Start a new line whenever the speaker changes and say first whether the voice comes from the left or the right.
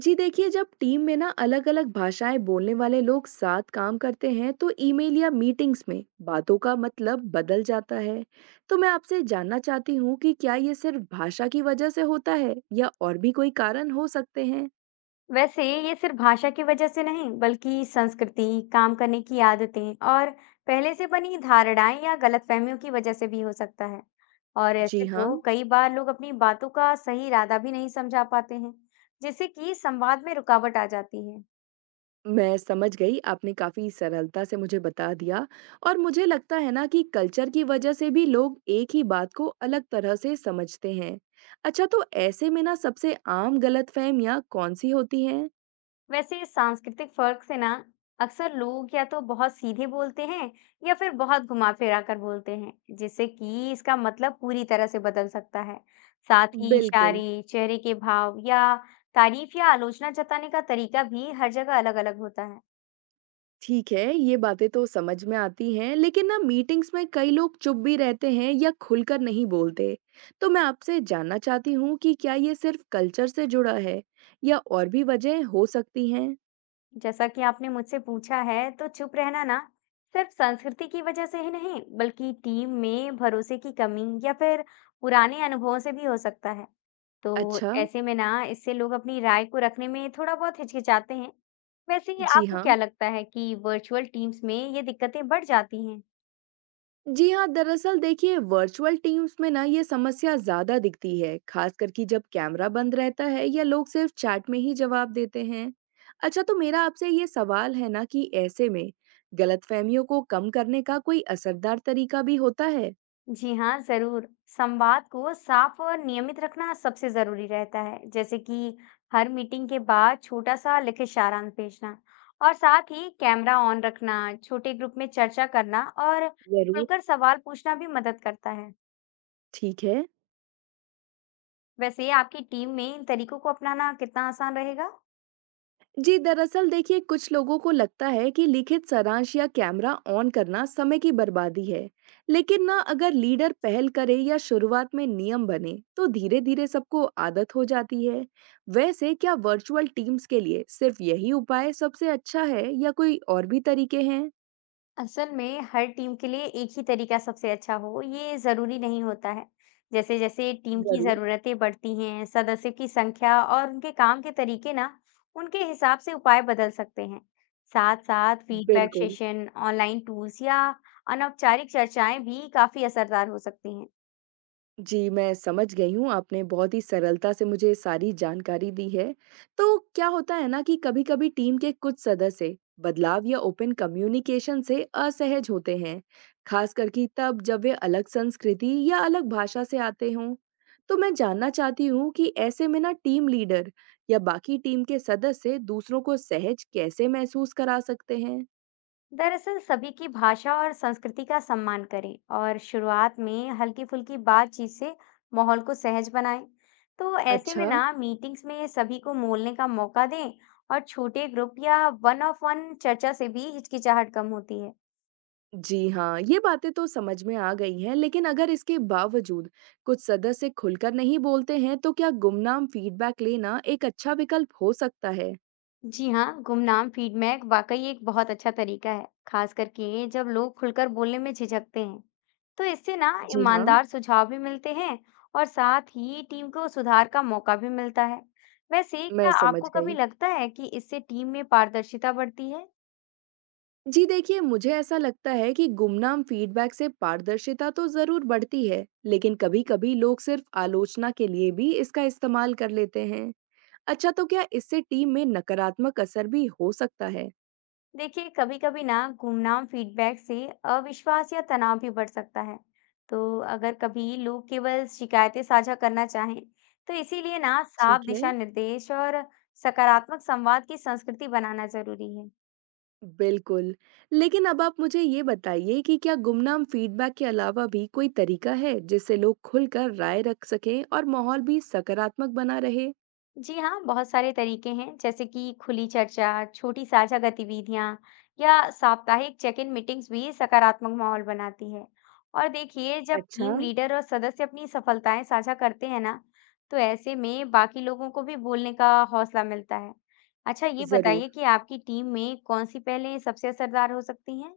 right: जी देखिए, जब टीम में ना अलग-अलग भाषाएं बोलने वाले लोग साथ काम करते हैं तो ईमेल या मीटिंग्स में बातों का मतलब बदल जाता है। तो मैं आपसे जानना चाहती हूँ कि क्या ये सिर्फ भाषा की वजह से होता है या और भी कोई कारण हो सकते हैं?
left: वैसे ये सिर्फ भाषा की वजह से नहीं, बल्कि संस्कृति, काम करने की आदतें और पहले से बनी धारणाएं या गलतफहमियों की वजह से भी हो सकता है। और
right: जी
left: ऐसे
right: हाँ,
left: तो कई बार लोग अपनी बातों का सही इरादा भी नहीं समझा पाते हैं, जिससे कि संवाद में रुकावट आ जाती है।
right: मैं समझ गई। आपने काफी सरलता से मुझे बता दिया और मुझे लगता है ना कि कल्चर की वजह से भी लोग एक ही बात को अलग तरह से समझते हैं। अच्छा, तो ऐसे में ना सबसे आम गलतफहमियां कौन सी होती हैं?
left: वैसे इस सांस्कृतिक फर्क से ना अक्सर लोग या तो बहुत सीधे बोलते हैं या फिर बहुत घुमा फिरा कर बोलते हैं, जिससे कि इसका मतलब पूरी तरह से बदल सकता है। साथ ही
right: बिल्कुल।
left: इशारे, चेहरे के भाव या तारीफ या आलोचना जताने का तरीका भी हर जगह अलग अलग होता है।
right: ठीक है, ये बातें तो समझ में आती हैं, लेकिन ना मीटिंग्स में कई लोग चुप भी रहते हैं या खुलकर नहीं बोलते। तो मैं आपसे जानना चाहती हूँ कि क्या ये सिर्फ कल्चर से जुड़ा है या और भी वजह हो सकती हैं?
left: जैसा कि आपने मुझसे पूछा है, तो चुप रहना ना सिर्फ संस्कृति की वजह से ही नहीं, बल्कि टीम में भरोसे की कमी या फिर पुराने अनुभवों से भी हो सकता है। तो
right: अच्छा।
left: ऐसे में ना इससे लोग अपनी राय को रखने में थोड़ा बहुत हिचकिचाते हैं। वैसे ही
right: जी
left: आपको
right: हाँ।
left: क्या लगता है कि वर्चुअल टीम्स में ये दिक्कतें बढ़ जाती हैं?
right: जी हाँ, दरअसल देखिए, वर्चुअल टीम्स में ना ये समस्या ज्यादा दिखती है, खासकर कि जब कैमरा बंद रहता है या लोग सिर्फ चैट में ही जवाब देते हैं। अच्छा, तो मेरा आपसे ये सवाल है ना कि ऐसे में गलतफहमियों को कम करने का कोई असरदार तरीका भी होता है?
left: जी हाँ, ज़रूर। संवाद को साफ और नियमित रखना सबसे ज़रूरी रहता है, जैसे कि हर मीटिंग के बाद छोटा-सा लिखित सारांश भेजना और साथ ही कैमरा ऑन रखना, छोटे ग्रुप में चर्चा करना और
right: जरूर।
left: खुलकर सवाल पूछना भी मदद करता है।
right: ठीक है।
left: वैसे आपकी टीम में इन तरीकों को अपनाना कितना आसान रहेगा?
right: जी दरअसल देखिए, कुछ लोगों को लगता है कि लिखित सारांश या कैमरा ऑन करना समय की बर्बादी है, लेकिन ना अगर लीडर पहल करे या शुरुआत में नियम बने तो धीरे धीरे सबको आदत हो जाती है। वैसे क्या वर्चुअल टीम्स के लिए सिर्फ यही उपाय सबसे अच्छा है या कोई और भी तरीके हैं?
left: असल में हर टीम के लिए एक ही तरीका सबसे अच्छा हो, ये जरूरी नहीं होता है। जैसे-जैसे टीम की
right: जरूर।
left: जरूरतें बढ़ती हैं, सदस्यों की संख्या और उनके काम के तरीके ना, उनके हिसाब से उपाय बदल सकते हैं। साथ-साथ फीडबैक
right: बिल्कुल।
left: सेशन, ऑनलाइन टूल्स या अनौपचारिक चर्चाएं भी काफी असरदार हो सकती हैं।
right: जी, मैं समझ गई हूँ, आपने बहुत ही सरलता से मुझे सारी जानकारी दी है। तो क्या होता है ना कि कभी-कभी टीम के कुछ सदस्य बदलाव या ओपन कम्युनिकेशन से असहज होते हैं, खास करके तब जब वे अलग संस्कृति या अलग भाषा से आते हों। तो मैं जानना चाहती हूँ कि ऐसे में ना टीम लीडर या बाकी टीम के सदस्य दूसरों को सहज कैसे महसूस करा सकते हैं?
left: दरअसल सभी की भाषा और संस्कृति का सम्मान करें और शुरुआत में हल्की फुल्की बातचीत से माहौल को सहज बनाएं। तो ऐसे में
right: अच्छा।
left: ना मीटिंग्स में सभी को बोलने का मौका दें और छोटे ग्रुप या वन ऑफ वन चर्चा से भी हिचकिचाहट कम होती है।
right: जी हाँ, ये बातें तो समझ में आ गई हैं, लेकिन अगर इसके बावजूद कुछ सदस्य खुलकर नहीं बोलते हैं, तो क्या गुमनाम फीडबैक लेना एक अच्छा विकल्प हो सकता है?
left: जी हाँ, गुमनाम फीडबैक वाकई एक बहुत अच्छा तरीका है, खास करके जब लोग खुलकर बोलने में झिझकते हैं। तो इससे ना
right: जी हाँ।
left: ईमानदार सुझाव भी मिलते हैं और साथ ही टीम को सुधार का मौका भी मिलता है। वैसे
right: मैं
left: क्या
right: समझ
left: आपको कभी
right: गई।
left: लगता है कि इससे टीम में पारदर्शिता बढ़ती है?
right: जी देखिए, मुझे ऐसा लगता है कि गुमनाम फीडबैक से पारदर्शिता तो जरूर बढ़ती है, लेकिन कभी-कभी लोग सिर्फ आलोचना के लिए भी इसका इस्तेमाल कर लेते हैं। अच्छा, तो क्या इससे टीम में नकारात्मक असर भी हो सकता है?
left: देखिए कभी कभी ना गुमनाम फीडबैक से अविश्वास या तनाव भी बढ़ सकता है। तो अगर कभी लोग केवल शिकायतें साझा करना चाहें, तो इसीलिए ना साफ
right: ठीक है।
left: दिशा निर्देश और सकारात्मक संवाद की संस्कृति बनाना जरूरी है।
right: बिल्कुल। लेकिन अब आप मुझे ये बताइए कि क्या गुमनाम फीडबैक के अलावा भी कोई तरीका है जिससे लोग खुलकर राय रख सकें और माहौल भी सकारात्मक बना रहे?
left: जी हाँ, बहुत सारे तरीके हैं, जैसे कि खुली चर्चा, छोटी साझा गतिविधियां या साप्ताहिक चेक इन मीटिंग्स भी सकारात्मक माहौल बनाती है। और देखिए जब
right: अच्छा।
left: टीम लीडर और सदस्य अपनी सफलताएं साझा करते हैं ना, तो ऐसे में बाकी लोगों को भी बोलने का हौसला मिलता है। अच्छा, ये
right: जरूर।
left: बताइए कि आपकी टीम में कौन सी पहलें सबसे असरदार हो सकती हैं?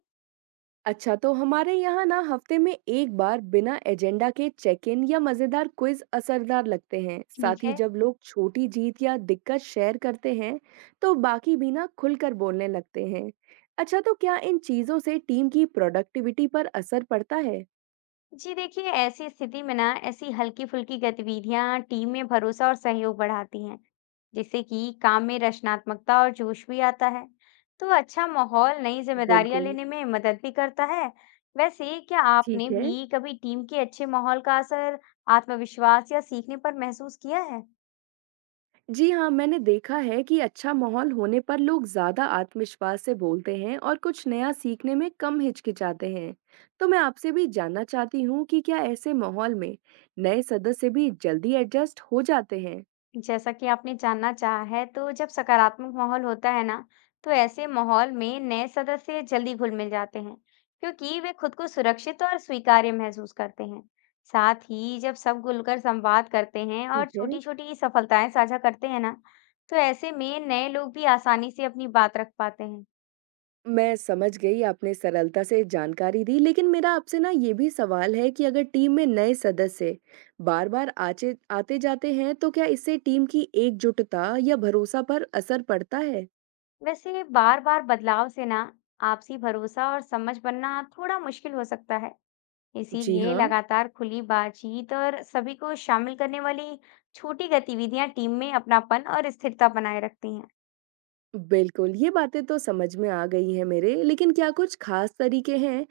right: अच्छा, तो हमारे यहाँ ना हफ्ते में एक बार बिना एजेंडा के चेक इन या मजेदार क्विज असरदार लगते हैं।
left: ठीक
right: साथ ही
left: है।
right: जब लोग छोटी जीत या दिक्कत शेयर करते हैं, तो बाकी भी ना खुलकर बोलने लगते हैं। अच्छा, तो क्या इन चीजों से टीम की प्रोडक्टिविटी पर असर पड़ता है?
left: जी देखिए ऐसी स्थिति में ना ऐसी हल्की फुल्की गतिविधियां टीम में भरोसा और सहयोग बढ़ाती हैं, जिससे कि काम में रचनात्मकता और जोश भी आता है। तो अच्छा माहौल नई जिम्मेदारियां
right: बिल्कुल।
left: लेने में मदद भी करता है। वैसे क्या आपने
right: ठीक है।
left: भी कभी टीम के अच्छे माहौल का असर आत्मविश्वास या सीखने पर महसूस किया है?
right: जी हाँ, मैंने देखा है कि अच्छा माहौल होने पर लोग ज़्यादा आत्मविश्वास से बोलते हैं और कुछ नया सीखने में कम हिचकिचाते हैं। तो मैं आपसे भी जानना चाहती हूँ कि क्या ऐसे माहौल में नए सदस्य भी जल्दी एडजस्ट हो जाते हैं?
left: जैसा कि आपने जानना चाहा है, तो जब सकारात्मक माहौल होता है ना, तो ऐसे माहौल में नए सदस्य जल्दी घुल-मिल जाते हैं, क्योंकि वे खुद को सुरक्षित और स्वीकार्य महसूस करते हैं। साथ ही जब सब खुलकर संवाद करते हैं और
right: ठीक है।
left: छोटी-छोटी सफलताएं साझा करते हैं ना, तो ऐसे में नए लोग भी आसानी से अपनी बात रख पाते हैं।
right: मैं समझ गई, आपने सरलता से जानकारी दी, लेकिन मेरा आपसे ना ये भी सवाल है कि अगर टीम में नए सदस्य बार-बार आचे आते जाते हैं, तो क्या इससे टीम की एकजुटता या भरोसा पर असर पड़ता है?
left: वैसे बार-बार बदलाव से ना आपसी भरोसा और समझ बनना थोड़ा मुश्किल हो सकता है।
right: जी
left: इसीलिए
right: हाँ।
left: लगातार खुली बातचीत और सभी को शामिल करने वाली छोटी गतिविधियां टीम में अपनापन और स्थिरता बनाए रखती हैं।
right: बिल्कुल, ये बातें तो समझ में आ गई हैं मेरे, लेकिन क्या कुछ खास तरीके हैं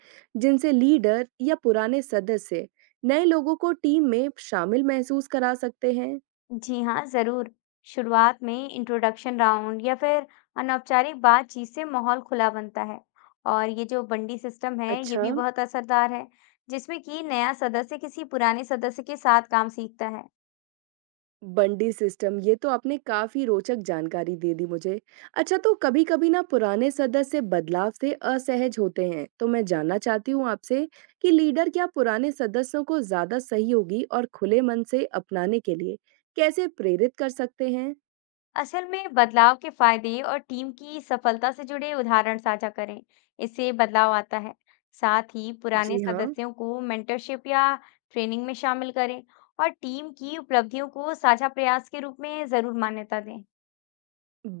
right: जिनसे लीडर या पुराने सदस्य नए लोगों को टीम में शामिल महसूस करा सकते हैं?
left: जी हाँ, जरूर। शुरुआत में इंट्रोडक्शन राउंड या फिर अनौपचारिक बातचीत से माहौल खुला बनता है और ये जो बंडी सिस्टम है, ये
right: अच्छा।
left: भी बहुत असरदार है, जिसमें कि नया सदस्य किसी पुराने सदस्य के साथ काम सीखता है।
right: बंडी सिस्टम, ये तो आपने काफी रोचक जानकारी दे दी मुझे। अच्छा, तो कभी-कभी ना पुराने सदस्य बदलाव से असहज होते हैं, तो मैं जानना चाहती हूँ आपसे कि लीडर क्या पुराने सदस्यों को ज्यादा सहयोगी और खुले मन से अपनाने के लिए कैसे प्रेरित कर सकते हैं?
left: असल में बदलाव के फायदे और टीम की सफलता से जुड़े उदाहरण साझा करें, इससे बदलाव आता है। साथ ही पुराने
right: जी हाँ।
left: सदस्यों को मेंटरशिप या ट्रेनिंग में शामिल करें और टीम की उपलब्धियों को साझा प्रयास के रूप में जरूर मान्यता दें।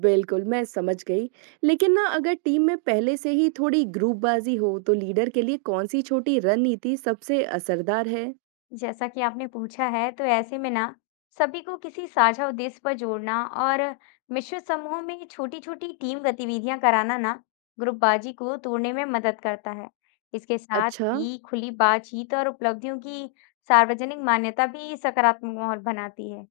right: बिल्कुल, मैं समझ गई। लेकिन ना अगर टीम में पहले से ही थोड़ी ग्रुपबाज़ी हो तो लीडर के लिए कौन-सी छोटी रणनीति सबसे असरदार है?
left: जैसा कि आपने पूछा है, तो ऐसे में ना सभी को किसी साझा उद्देश्य पर जोड़ना और मिश्रित समूहों में छोटी-छोटी टीम गतिविधियां कराना ना ग्रुपबाजी को तोड़ने में मदद करता है। इसके साथ
right: अच्छा।
left: ही खुली बातचीत और उपलब्धियों की सार्वजनिक मान्यता भी सकारात्मक माहौल बनाती है।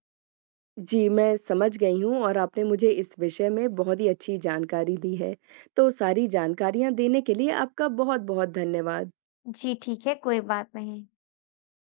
right: जी, मैं समझ गई हूँ और आपने मुझे इस विषय में बहुत ही अच्छी जानकारी दी है। तो सारी जानकारियाँ देने के लिए आपका बहुत-बहुत धन्यवाद।
left: जी ठीक है, कोई बात नहीं।